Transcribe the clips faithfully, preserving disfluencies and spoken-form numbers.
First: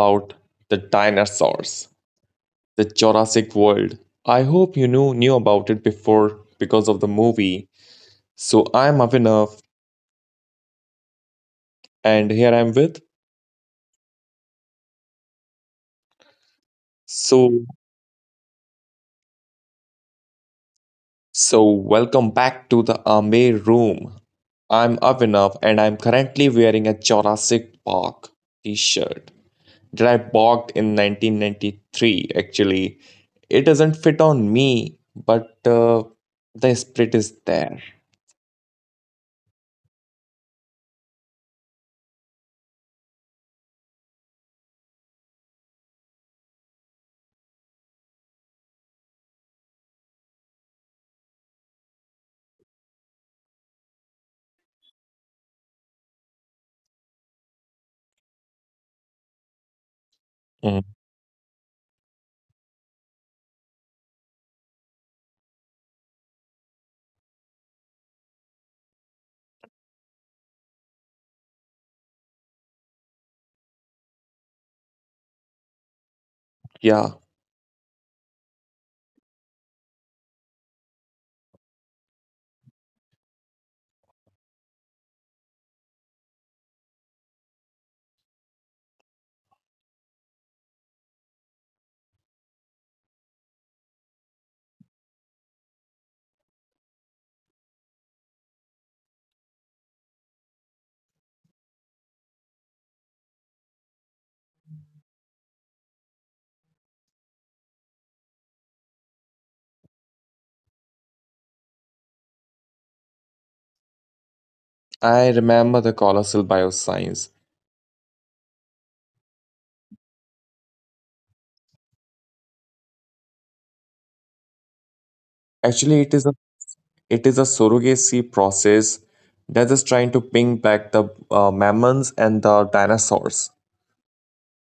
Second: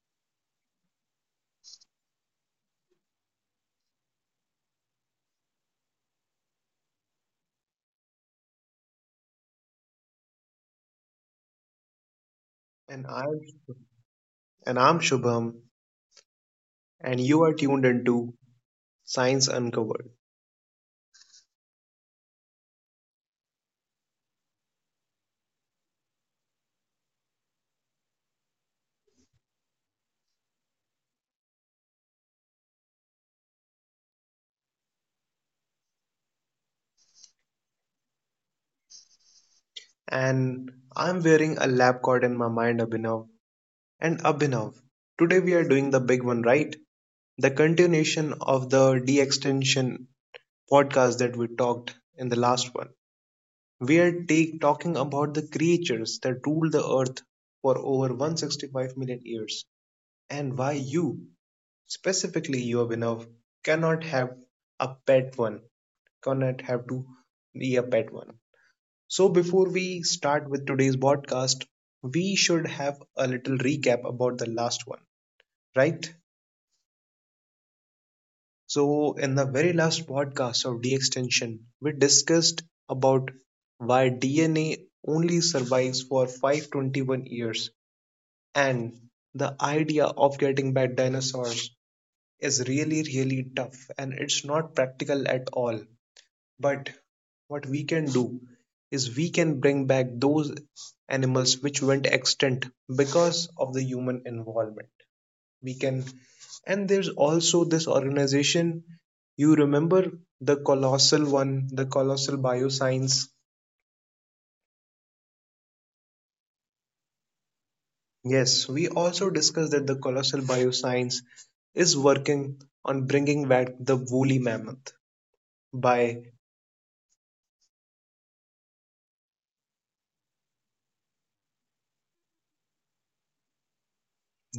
about the dinosaurs, the Jurassic World. I hope you knew knew about it before because of the movie. So, I'm Avinav and here I'm with And I'm and I'm Shubham, and you so are tuned into Science Uncovered. so welcome back to the Ame room. I'm Avinav and I'm currently wearing a Jurassic Park t-shirt that I bought in nineteen ninety-three. Actually, it doesn't fit on me, but uh, the spirit is there. And I'm wearing a lab coat in my mind, Abhinav. And Abhinav, today we are doing the big one, right? The continuation of the de-extension podcast that we talked in the last one. We are take, talking about the creatures that ruled the earth for over one hundred sixty-five million years, and why Mhm. you specifically, your winner cannot have a pet one, cannot have to be a pet one. So, before we start with today's podcast, we should have a little recap about the last one, right? Yeah, So, in the very last podcast of D extension, we discussed about why D N A only survives for five hundred twenty-one years and the idea of getting back dinosaurs is really, really tough and it's not practical at all. But what we can do is we can bring back those animals which went extinct because of the human involvement. We can, and there's also this organization. You remember the colossal one, the colossal bioscience? I remember the colossal bioscience. Yes, we also discussed that the colossal bioscience is working on bringing back the woolly mammoth Actually, it is a by it is a surrogacy process that is trying to bring back the uh, mammals and the dinosaurs.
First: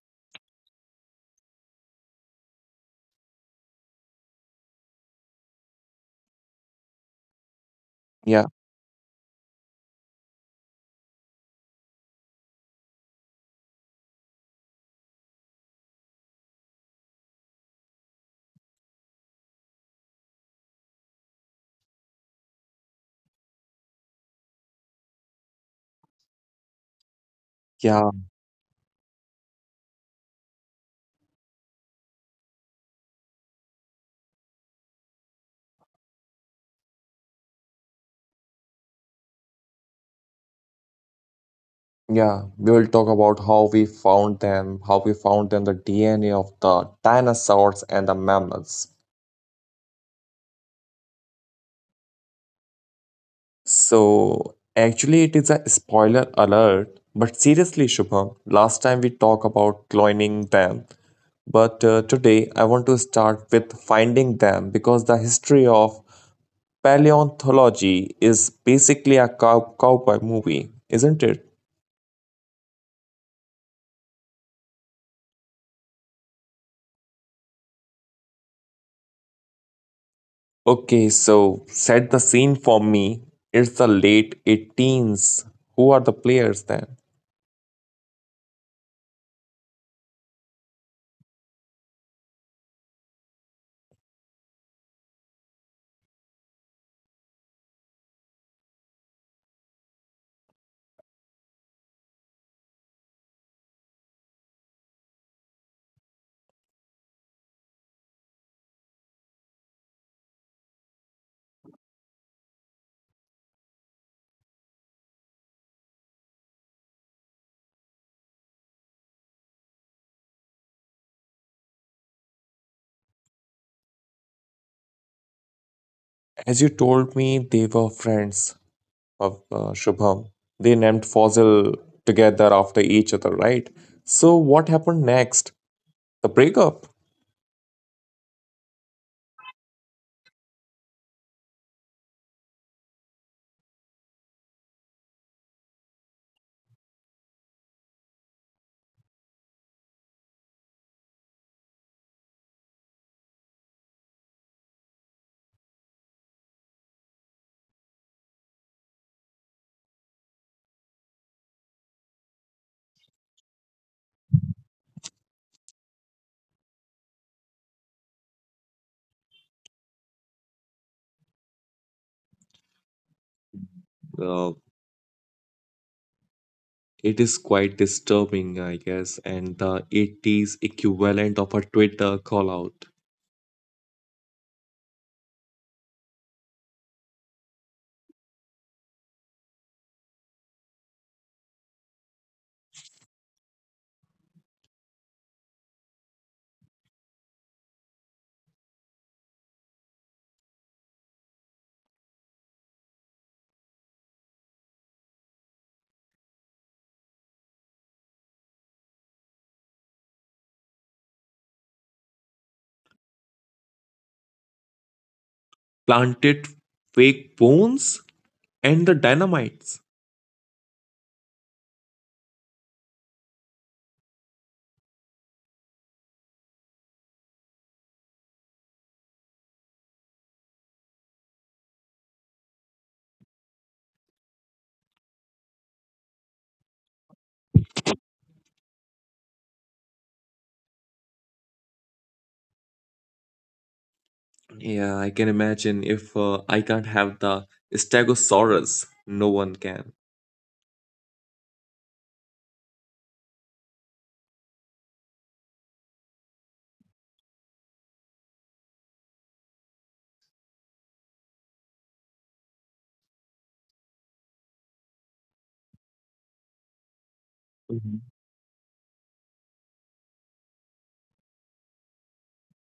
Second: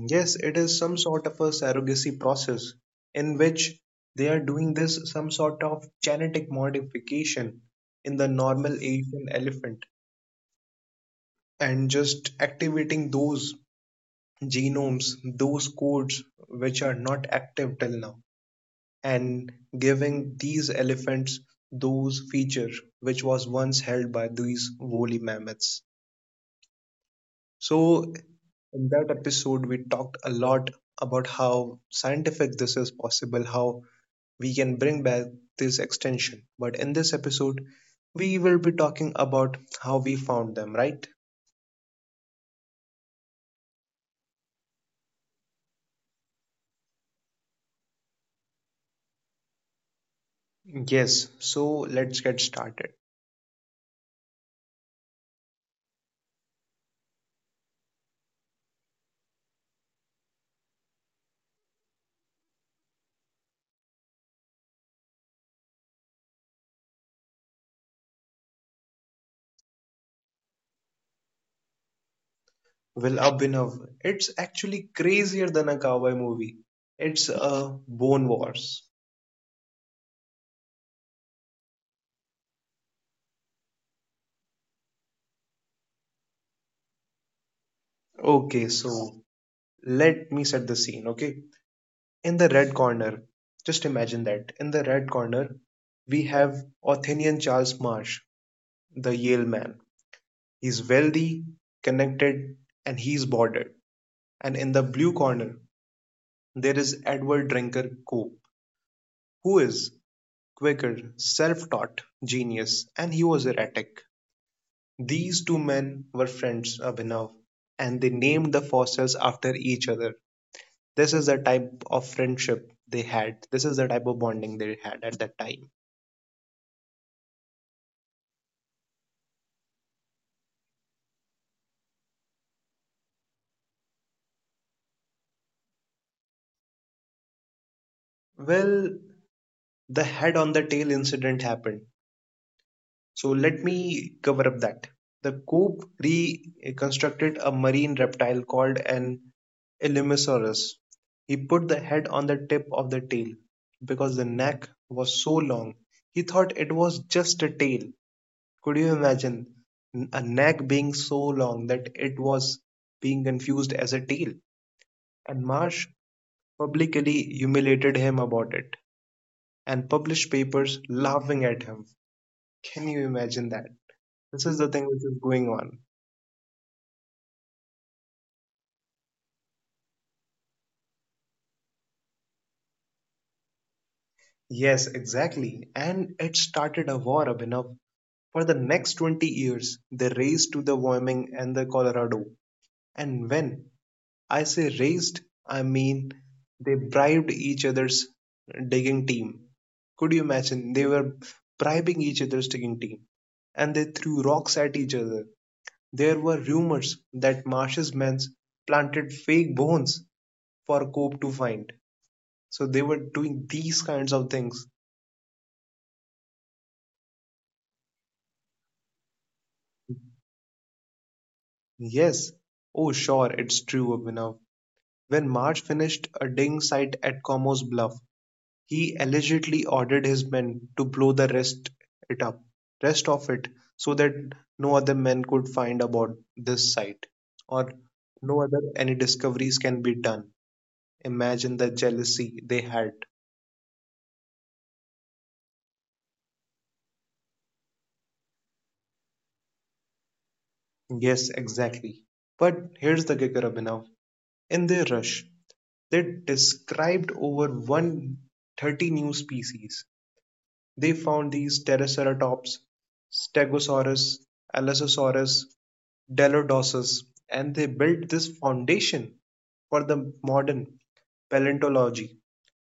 Yes, it is some sort of a surrogacy process in which they are doing this some sort of genetic modification in the Yeah, normal Asian elephant and just activating those genomes, those codes which are not active till now, and giving these elephants those features which was once held by these woolly mammoths. yeah, So in that episode, we talked a lot about how scientific this is possible, how we can bring back this extension. But in this episode, we will be talking about how we found them, right? yeah. We will talk about how we found them, how we found them, the D N A of the dinosaurs and the mammals. Yes, so let's get started. So, actually, it is a spoiler alert, but seriously, Shubham, last time we talked about cloning them, but uh, today I want to start with finding them because the history of paleontology is basically a cow- cowboy movie, isn't it? Well, Abhinav, it's actually crazier than a cowboy movie. It's a Bone Wars. Okay, so set the scene for me. It's the late 18s. Who are the players then? Okay, so let me set the scene, okay? In the red corner, just imagine that. In the red corner, we have Athenian Charles Marsh, the Yale man. He's wealthy, connected, and he's bordered. And in the blue corner there is Edward Drinker Cope, who is quicker, self-taught genius, and he was erratic. These two men were friends, Abhinav, and they named the fossils after each other. This is the type of friendship they had. This is the type of bonding they had at that time. As you told me, they were friends of uh, Shubham. They named Fossil together after each other, right? So what happened next? The breakup. Well, the head on the tail incident happened. So let me cover up that. The Coop reconstructed a marine reptile called an Illumosaurus. He put the head on the tip of the tail because the neck was so long. He thought it was just a tail. Could you imagine a neck being so long that it was being confused as a tail? And Marsh publicly humiliated him about it and published papers laughing at him. Can you imagine that? This Uh, is the thing which is going on. it is quite disturbing, I guess, and the eighties equivalent of a Twitter call out. Yes, exactly. And it started a war, Abhinav. For the next twenty years, they raced to the Wyoming and the Colorado. And when I say raced, I mean they bribed each other's digging team. Could you imagine? They were bribing each other's digging team and they threw rocks at each other. There were rumors that Marsh's men planted fake bones for Cope to find. So they were doing these kinds of things. Planted fake bones and the dynamites. Yes. Oh, sure, it's true, Abhinav. When March finished a ding site at Como's Bluff, he allegedly ordered his men to blow the rest it up, rest of it, so that no other men could find about this site, or no other any discoveries can be done. Imagine the jealousy they had. Yeah, I can imagine if uh, I can't have the Stegosaurus, no one can. Yes, exactly. But here's the kicker, Abhinav. In their rush, they described over one hundred thirty new species. They found these Triceratops, Stegosaurus, Allosaurus, Dilophosaurus, and they Mhm. built this foundation for the modern paleontology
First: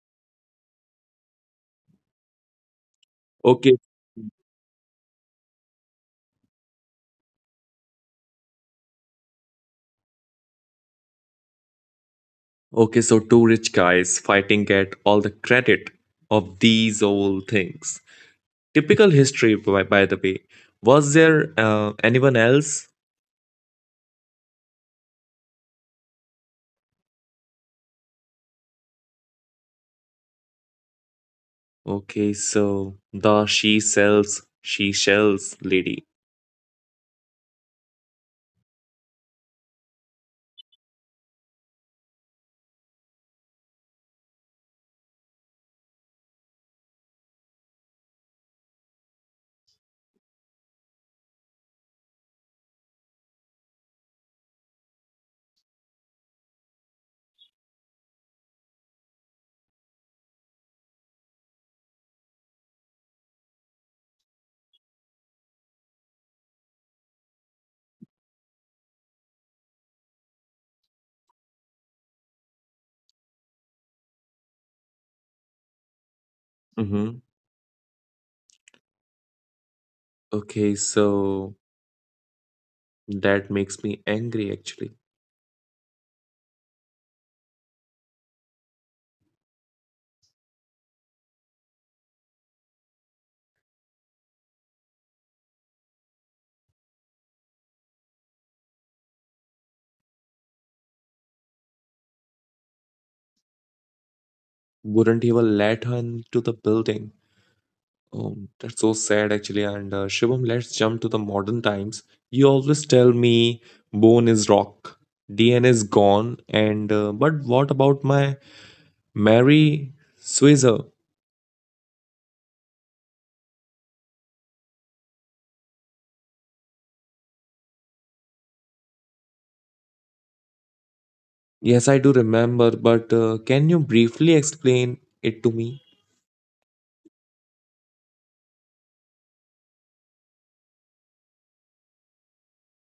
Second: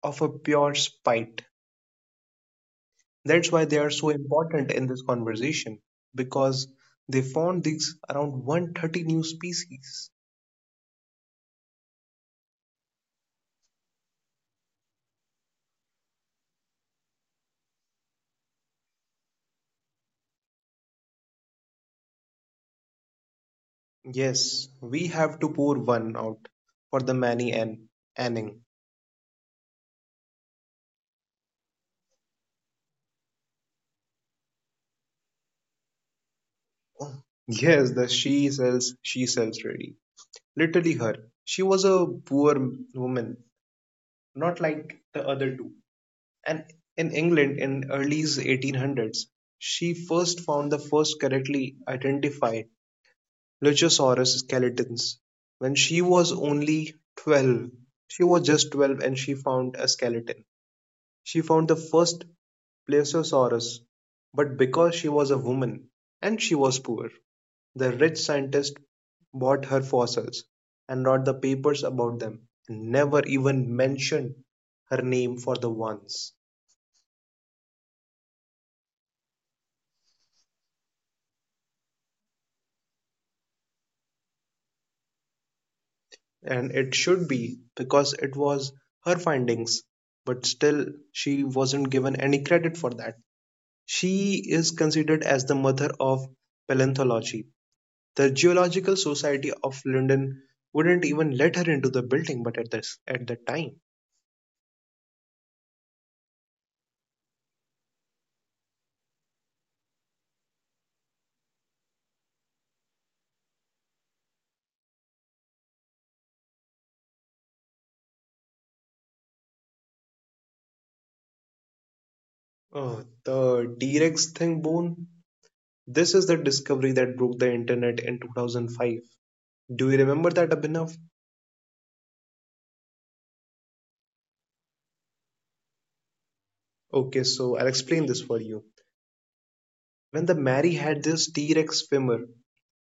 of a pure spite. That's why Okay, they are so important in this conversation because they found these around one hundred thirty new species. okay, so two rich guys fighting get all the credit of these old things. Typical history, by, by the way. Was there uh, anyone else? Yes, we have to pour one out for the many and anning. Okay, so the she sells, she sells lady. Yes, the she sells, she sells ready. Literally her. She was a poor m- woman, not like the other two. And in England in early eighteen hundreds, she first found the first correctly identified Luchosaurus skeletons. When she was only twelve, she was just twelve and she found a skeleton. She found the first Plesiosaurus, but because she was a woman and she was poor, the rich scientist bought her fossils and wrote the papers about them and never even mentioned her name for the ones. Hmm. Okay, so that makes me angry actually. And it should be, because it was her findings, but still she wasn't given any credit for that. She is considered as the mother of paleontology. The Geological Society of London wouldn't even let her into the building, but at this at the time. Wouldn't even let her into the building. Oh, that's so sad actually. And uh, Shivam, let's jump to the modern times. You always tell me bone is rock, D N A is gone, and uh, but what about my Mary Switzer? Oh, the T Rex thing, Boone. This is the discovery that broke the internet in two thousand five. Do you remember that, Abhinav? Yes, I do remember, but uh, can you briefly explain it to me? Okay, so I'll explain this for you. When the Mary had this T Rex swimmer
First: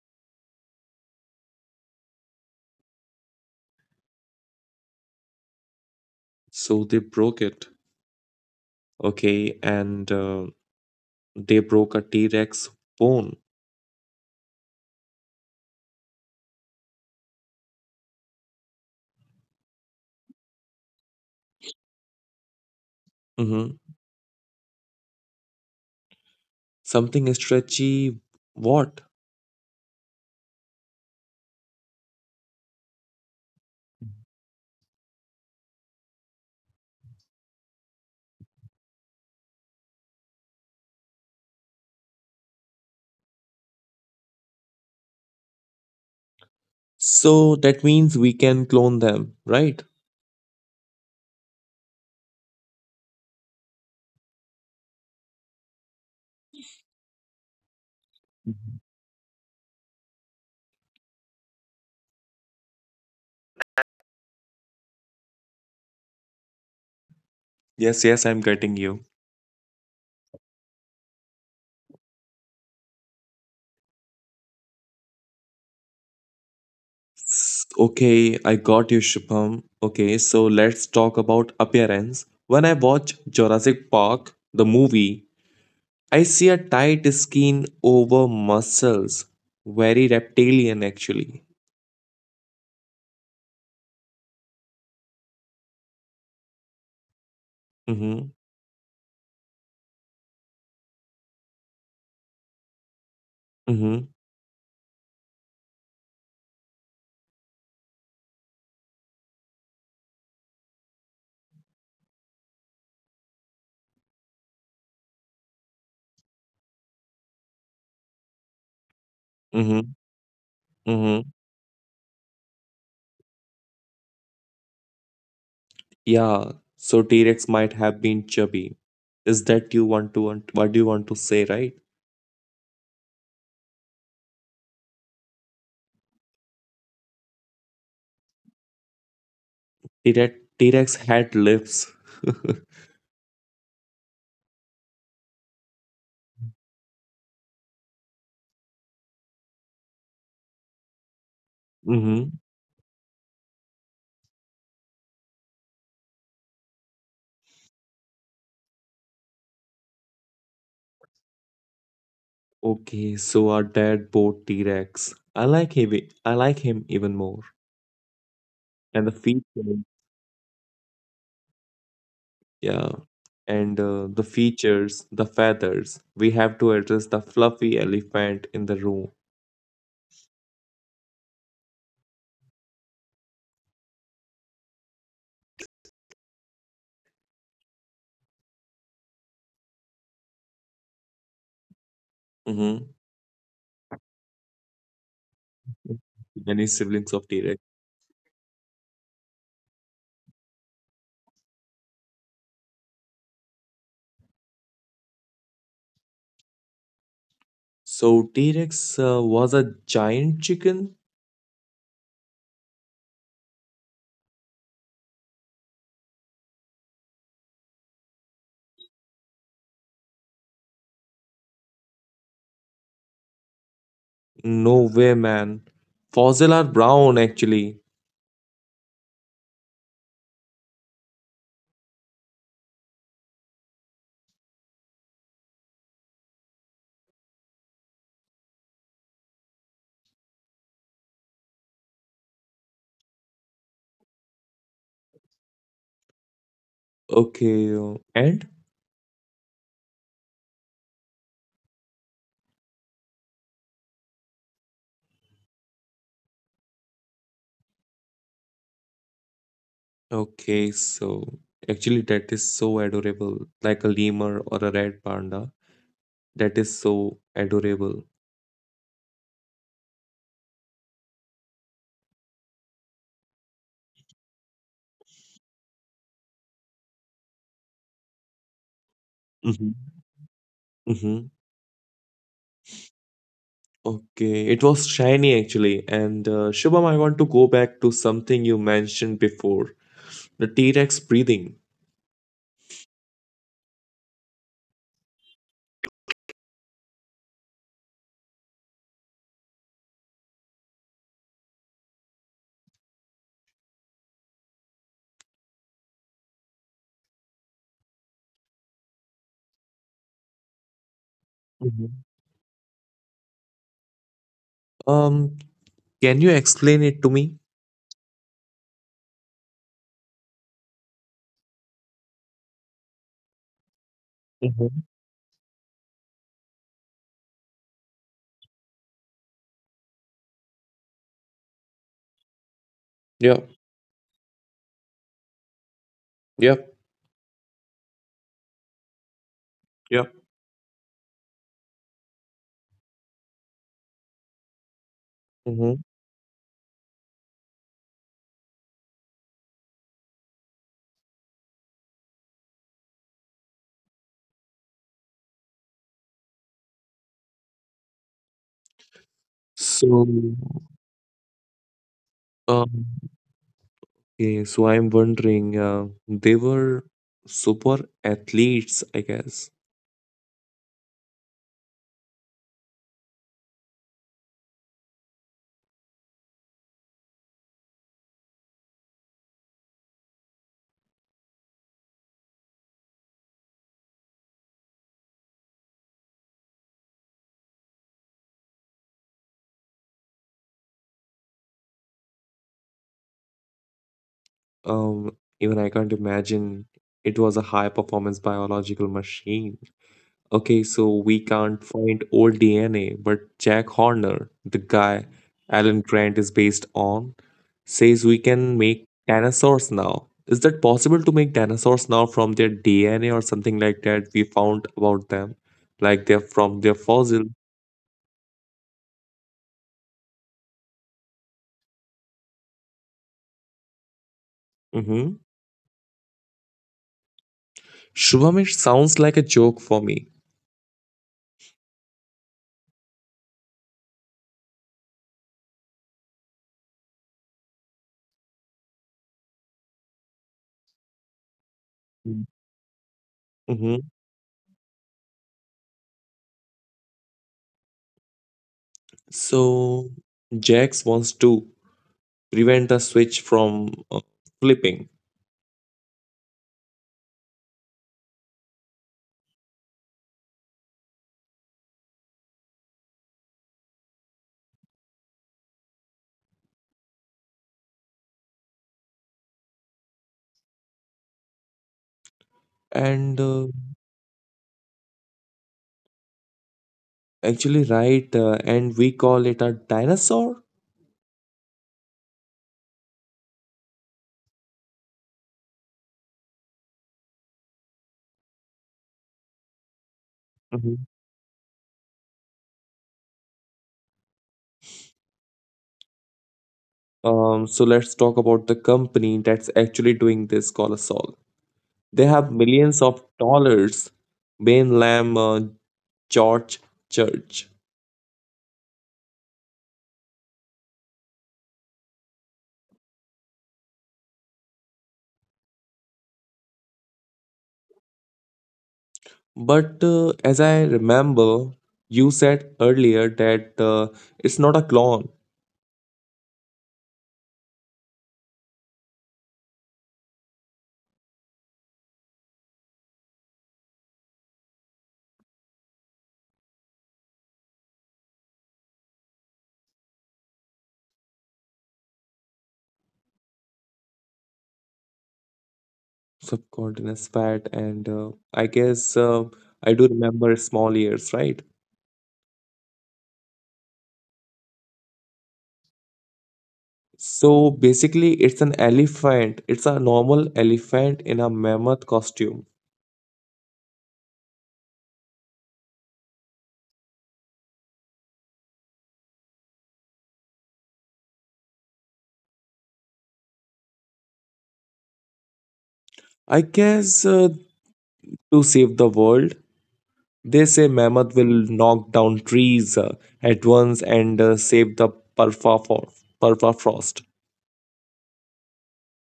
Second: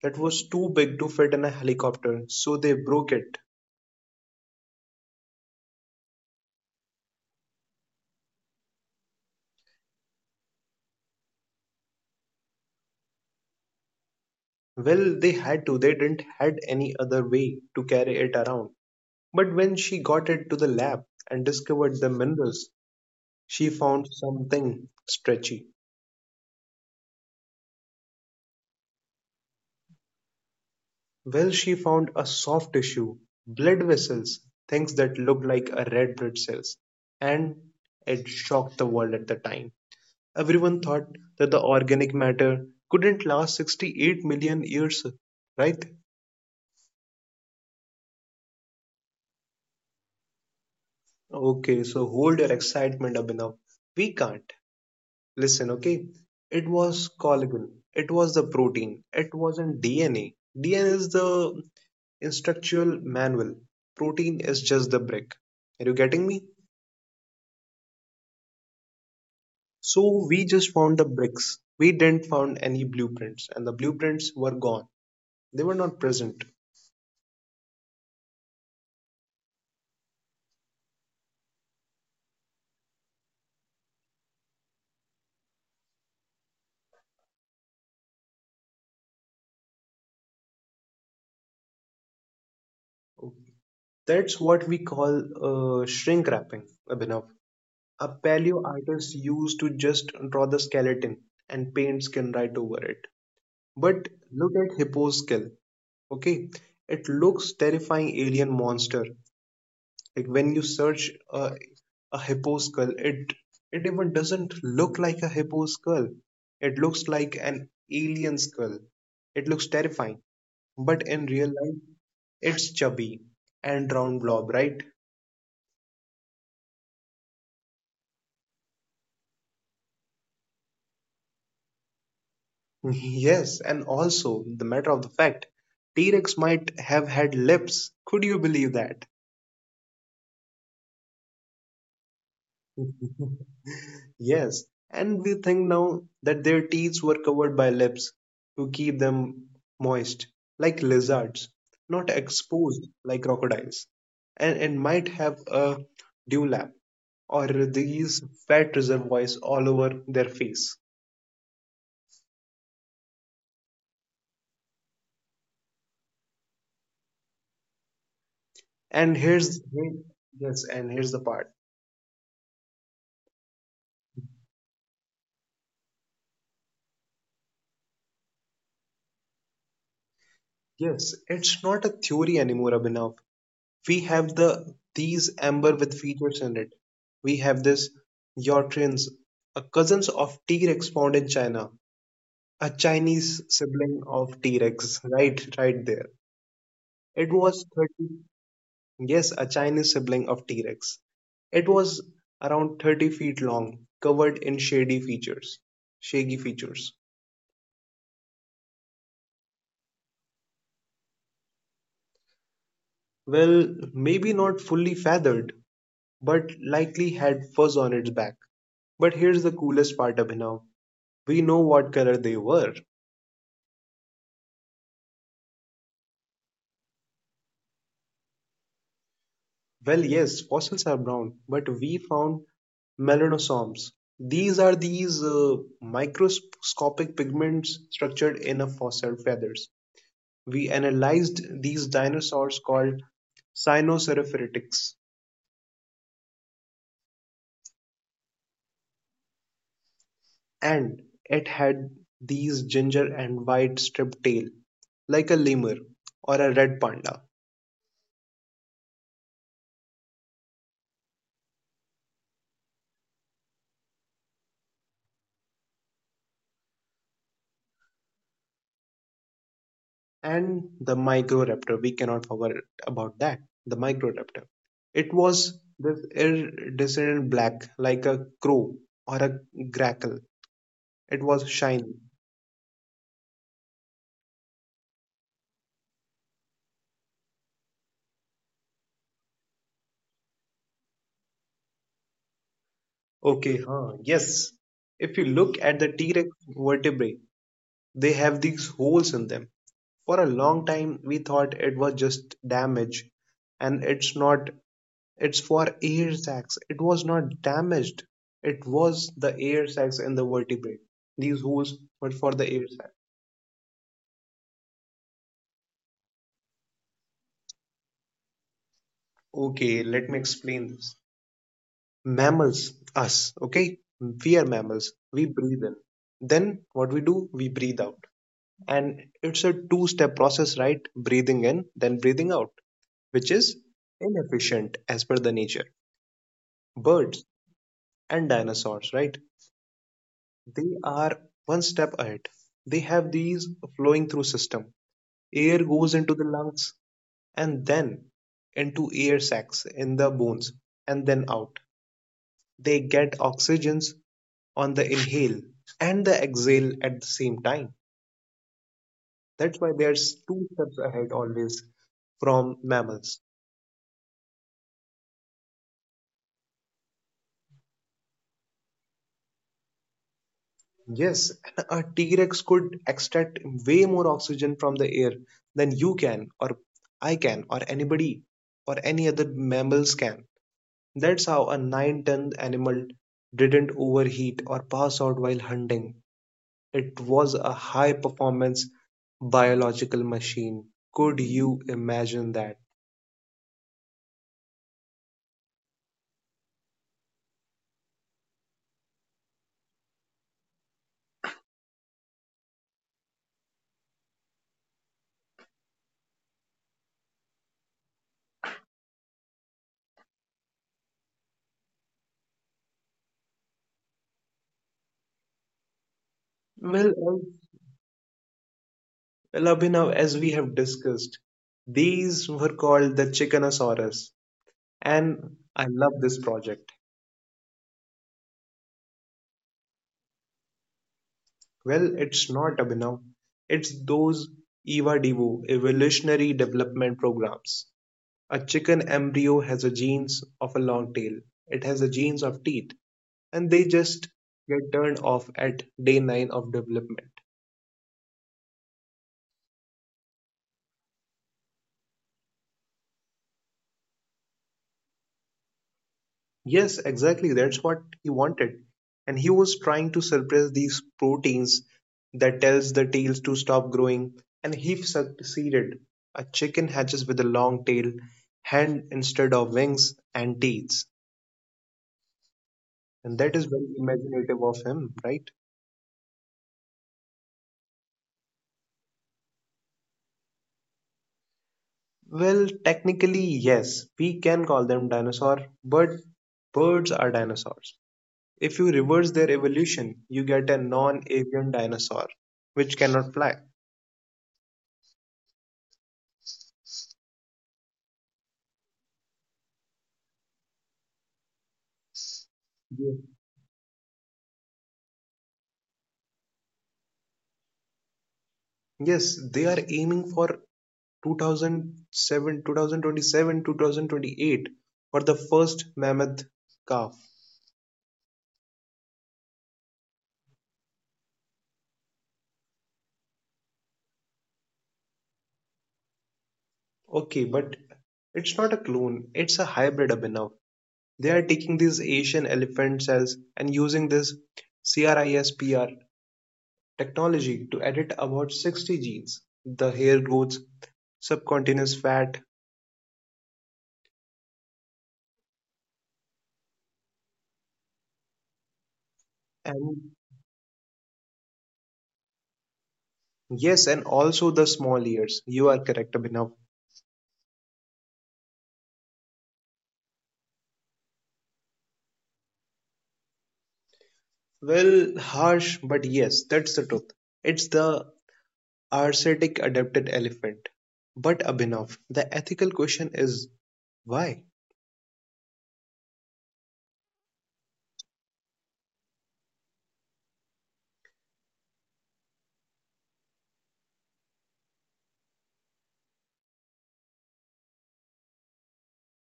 that was too big to fit in a helicopter, so they broke it. So they broke it. Okay, and uh, they broke a T Rex bone. Well, they had to, they didn't had any other way to carry it around. But when she got it to the lab and discovered the minerals, she found something stretchy. Something stretchy, what? Well, she found a soft tissue, blood vessels, things that looked like a red blood cells, and it shocked the world at the time. Everyone thought that the organic matter couldn't last sixty-eight million years, right? So that means we can clone them, right? Okay, so hold your excitement, Abhinav. We can't. Listen, okay? It was collagen. It was the Mhm. protein. It wasn't D N A. D N A is the instructional manual. Protein is just the brick. Are you getting me? Yes, yes, I'm getting you. So we just found the bricks. We didn't found any blueprints, and the blueprints were gone. They were not present. S- Okay, I got you, Shubham. Okay, so let's talk about appearance. When I watch Jurassic Park, the movie, I see a tight skin over muscles. Very reptilian, actually. That's what we call uh, shrink wrapping, Abhinav. A Mm-hmm. paleo artist used to just draw the skeleton and paint skin right over it. Mm-hmm. But look at Hippo's skill. Okay, it looks terrifying alien monster, like when you search a, a hippo skull, it it even doesn't look like a hippo skull. It looks like an alien skull. It looks Mm-hmm. terrifying. But Mm-hmm. in real life, it's chubby and round blob, right? Yeah, so T-Rex might have been chubby. Is that you want to want, what do you want to say, right? Yes, and also the matter of the fact, T Rex might have had lips. Could you believe that? T-Rex T-Rex had lips. Yes, and we think now that their teeth were covered by lips to keep them moist, like lizards, not Mhm. exposed like crocodiles, and, and might have a dewlap or these fat reservoirs all over their face. Okay, so our dad bought T-Rex. I like him. e- I like him even more. And the And here's features, Yes, and here's the part. yeah, and uh, the features, the feathers. We have to address the fluffy elephant in the room. Yes, it's not a theory anymore, Abhinav. We have the these amber with features in it. We have this Yortrins, a cousins of T-Rex found in China, a Mm-hmm. Chinese sibling of T-Rex, right, right there. Many siblings of It T-Rex. was thirty, yes, a Chinese sibling of T-Rex. It was around thirty feet long, covered in shady features, shaggy features. So T-Rex uh, was a giant chicken? Well, maybe not fully feathered, but likely had fuzz on its back. But here's the coolest part, Abhinav. We know what color they were. No way, man. Fossil are brown, actually. Well, yes, fossils are brown, but we found melanosomes. These are these uh, microscopic pigments structured in a fossil feathers. We analyzed these dinosaurs called cynocerophoretics, Okay, uh, and and it had these ginger and white striped tail, like a lemur or a red panda. okay, so actually that is so adorable, like a lemur or a red panda. That is so adorable. And the Microraptor. We cannot forget about that. The Microraptor. It was this iridescent black, like a crow or a Hmm. grackle. It Hmm. was shiny. Okay, it was shiny actually. And uh, Shubham, I want to go back to something you mentioned before, the T-Rex breathing. Okay, huh? Yes. If you look at the T Rex vertebrae, they have these holes in them. For a long time, we thought it was just damage, and it's not. It's for air sacs. It was not damaged. It was the air sacs in the vertebrate. These holes Mhm. were for the air sac. Um, can you explain it to me? Okay, let me explain this. Mammals, us, okay? We are Mm-hmm. mammals. We breathe in. Then what we do? We breathe out. And it's a two step process, right? Breathing in, then breathing out, which Yeah, is inefficient as per the nature. yeah, Birds and dinosaurs, right? yeah. They are one step ahead. They have these flowing through system. Air Mm-hmm. goes into the lungs and then into air sacs in the bones and then out. They get oxygens on the inhale and the exhale at the same time. That's why they are So, two steps ahead always from um, mammals. okay, so I'm wondering, uh, they were super athletes, I guess. Yes, a T Rex could extract way more oxygen from the air than you can, or I can, or anybody, or any other mammals can. That's how a nine ton animal didn't overheat or pass out while hunting. It was a high performance biological machine. Could you imagine that? Um, even I can't imagine it was a high performance biological machine. Okay, so we can't find old D N A, but Jack Horner, the guy Alan Grant is based on, says we can make dinosaurs now. Is that possible to make dinosaurs now from their D N A or something like that we found about them? Like they're from their Well, fossil. um, well, Abhinav, as we have discussed, these were called the Chickenosaurus, Mm-hmm. and I love this project. Shubhamish sounds like a joke for me. Well, it's not Abhinav, it's those EVA Devo evolutionary development programs. A chicken embryo has the genes of a long tail. It has the genes of teeth, and they Mm-hmm. just get turned off at day nine of development. So Jax wants to prevent a switch from uh, flipping Yes, exactly. That's what he wanted. And he was trying to suppress these proteins that tells the tails to stop growing, and he succeeded. A chicken hatches with a long tail, hand instead of wings, and teeth. And and that uh, is very imaginative of him, right? actually right uh, and we call it a dinosaur. Well, technically, yes, we can call them dinosaur, but birds are dinosaurs. If you reverse their evolution, you get a Mhm. non-avian dinosaur, which cannot fly. um, so let's talk about the company that's actually doing this colossal. They have millions Yeah. of dollars, Bain Lam, uh, George Church. Yes, they are aiming for two thousand seven, two thousand twenty-seven, twenty twenty-eight for the first mammoth calf. But uh, as I remember, you said earlier that uh, it's not a clone, Okay, but it's not a clone, it's a hybrid abhinav. They are taking these Asian elephant cells and using this CRISPR technology to edit about sixty genes, the hair growth, subcutaneous fat, subcutaneous fat, and uh, I guess uh, I do and remember small ears, right? yes, and also the small ears. You are correct, Abhinav. So basically, it's an elephant. It's a normal elephant in a mammoth costume. Well, harsh, but yes, that's the truth. It's the arsetic adapted elephant. But Abhinav, the ethical question is why? I guess uh, to save the world, they say mammoth will knock down trees uh, at once and uh, save the permafrost. Permafrost,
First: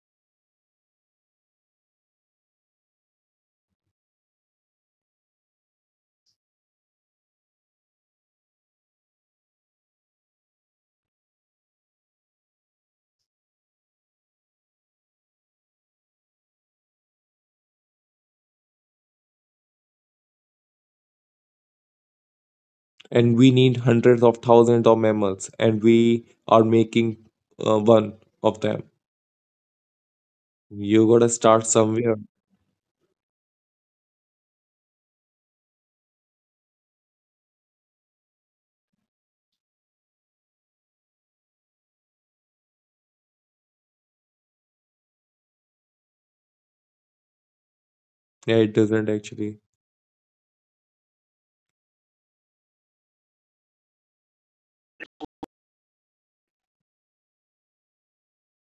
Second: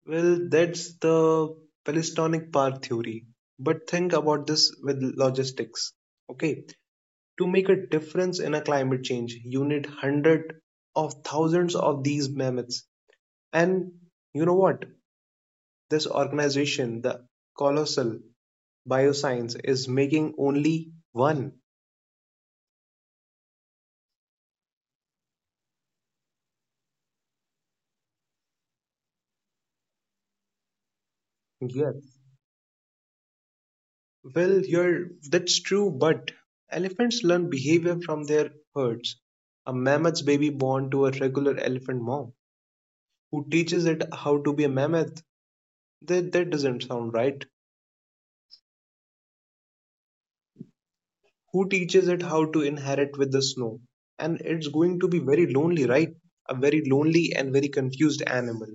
Well, that's the Palestinic part theory. But think about this with logistics. Okay, to make a difference in a climate change, you need hundreds of thousands of these mammoths. And you know what? This organization, the Colossal Bioscience, is making only one. and we need hundreds of thousands of mammoths, and we are making uh, one of them. You gotta start Yes. somewhere. Well, you're that's true, but elephants learn behavior from their herds. A mammoth's baby born to a regular elephant mom who teaches it how to be a mammoth. That, that doesn't sound right. Yeah, it doesn't actually Who teaches it how to inherit with the snow. And it's going to be very lonely, right? A very lonely and very confused animal.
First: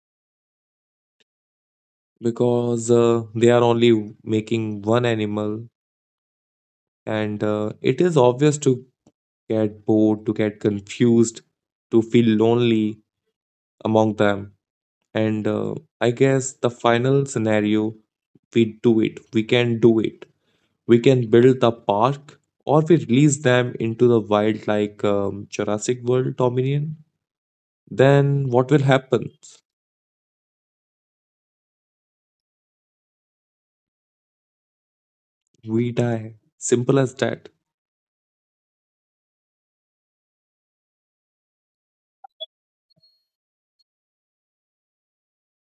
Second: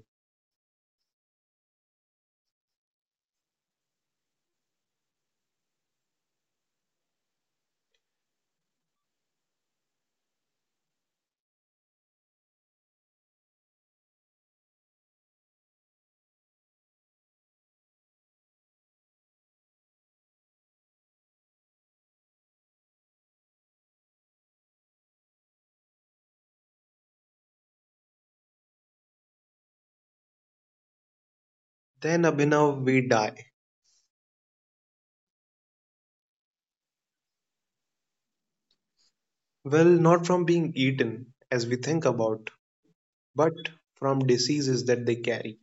because uh, they are only making one animal. And uh, it is obvious to get bored, to get confused, to feel lonely among them. And uh, I guess the final scenario we do it, we can do it. We can build the park or we release them into the wild like um, Jurassic World Dominion. Then what will happen? Then, Abhinav, we die. We die. Simple as that. Well, not from being eaten, as we think about, but from diseases that they carry,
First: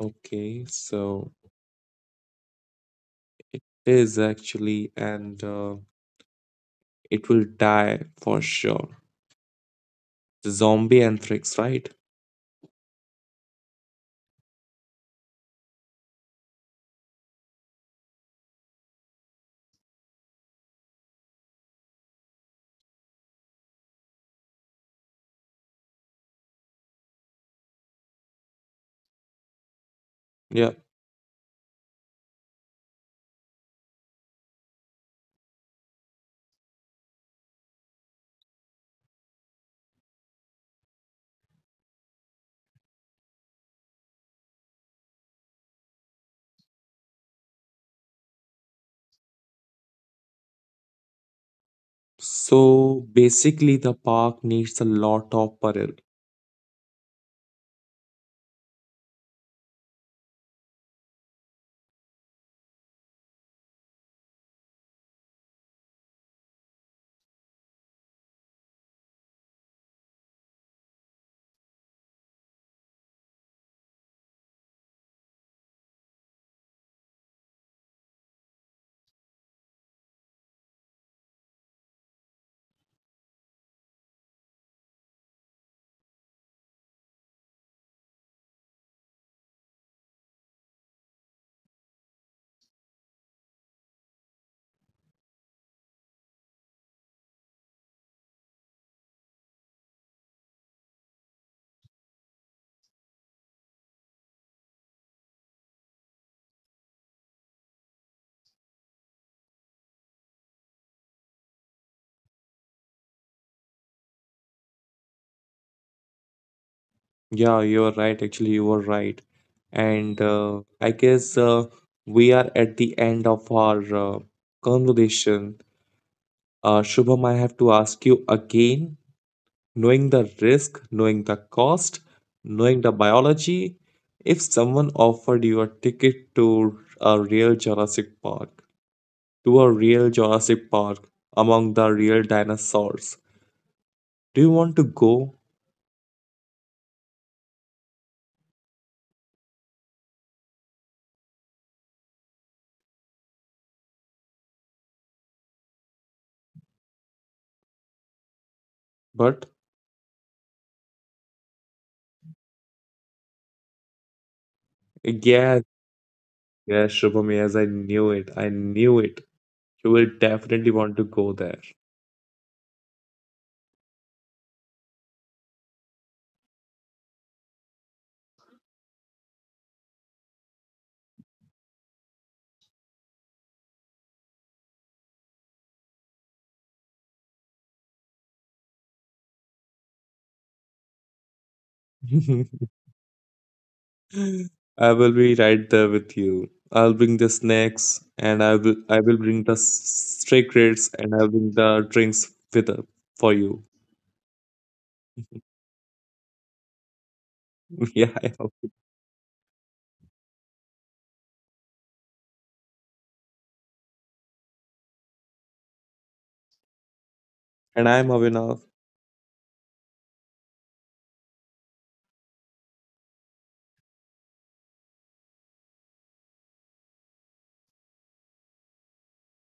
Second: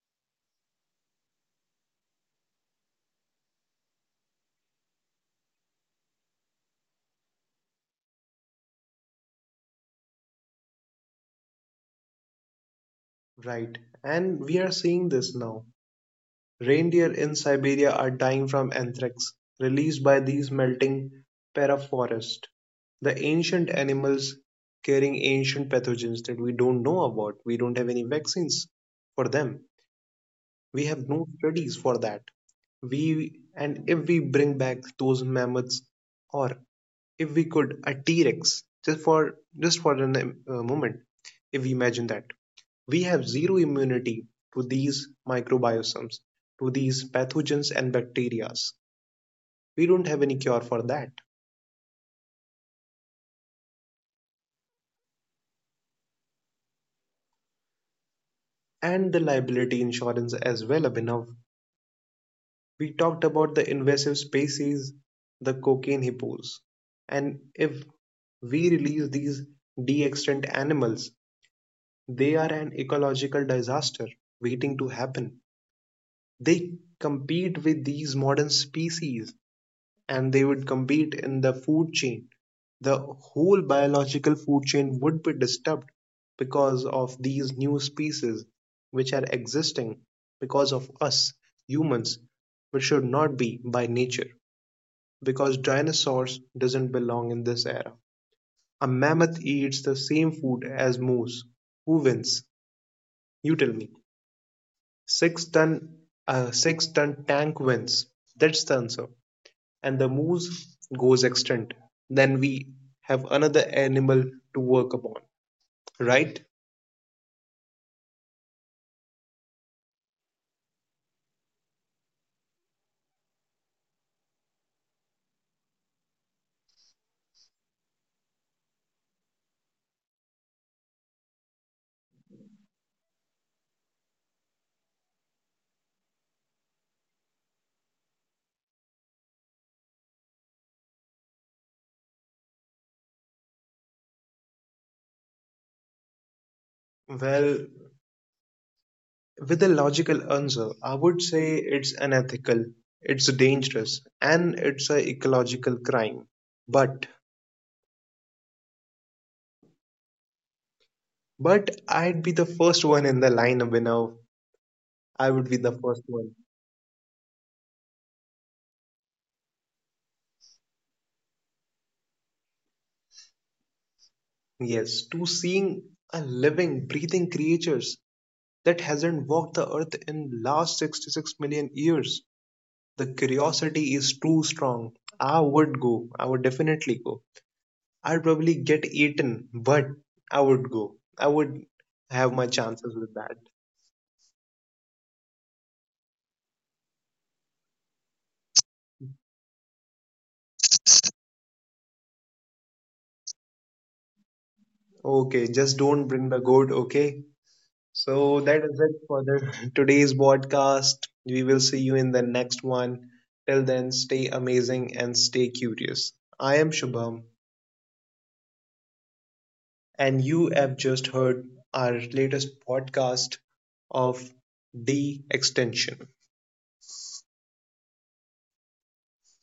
Okay, so it is actually, and uh, it will die for sure. Zombie Anthrax, right? right? And we are seeing this now. Reindeer in Siberia are dying from anthrax released by these melting permafrost, the ancient animals carrying ancient pathogens that we don't know about. We don't have any vaccines for them. Yeah. We have no studies for that. We and if we bring back those mammoths, or if we could a T-Rex, just for just for a n- a moment, if we imagine that we have zero immunity to these microbiomes, to these pathogens and bacteria. We don't have any cure for that. So basically, the park needs a lot of parallel. And the liability insurance as well, Abhinav. We talked about the invasive species, the cocaine hippos. And if we release these de extant animals, they are an ecological disaster waiting to happen. They compete with these modern species and they would compete in the food chain. The whole biological food chain would be disturbed because of these new species which are existing because of us humans, which should not be by nature because dinosaurs doesn't belong in this era. A mammoth eats the same food as moose. Who wins? You tell me. Six ton, a six ton tank wins. That's the answer. And the moose goes extinct, then we have another animal to work upon, right? Yeah, you're right. Actually, you were right. And uh, I guess uh, we are at the end of our uh, conversation. Uh, Shubham, I have to ask you again, knowing the risk, knowing the cost, knowing the biology, if someone offered you a ticket to a real Jurassic Park, to a real Jurassic Park among the real dinosaurs, do you want to go? Well, with a logical answer, I would say it's unethical, it's dangerous, and it's an ecological crime. But, But but I'd be the first one in the lineup, you know. I would be yes, the first one. yes, Shubham, yes, I knew it. I knew it. You will definitely want to go there. Yes, to seeing a living, breathing creatures that hasn't walked the earth in last sixty-six million years. The curiosity is too strong. I would go. I would definitely go. I'd probably get eaten, but I would go. I would have my chances with that. I will be right there with you. I'll bring the snacks and I will I will bring the secrets and I'll bring the drinks with uh, for you. Okay, just don't bring the goat, okay? Yeah, I So know. that is it for the today's podcast. We will see you in the next one. Till then, stay amazing and stay curious. I am Shubham, And I'm Avinav. and you have just heard our latest podcast of D extension.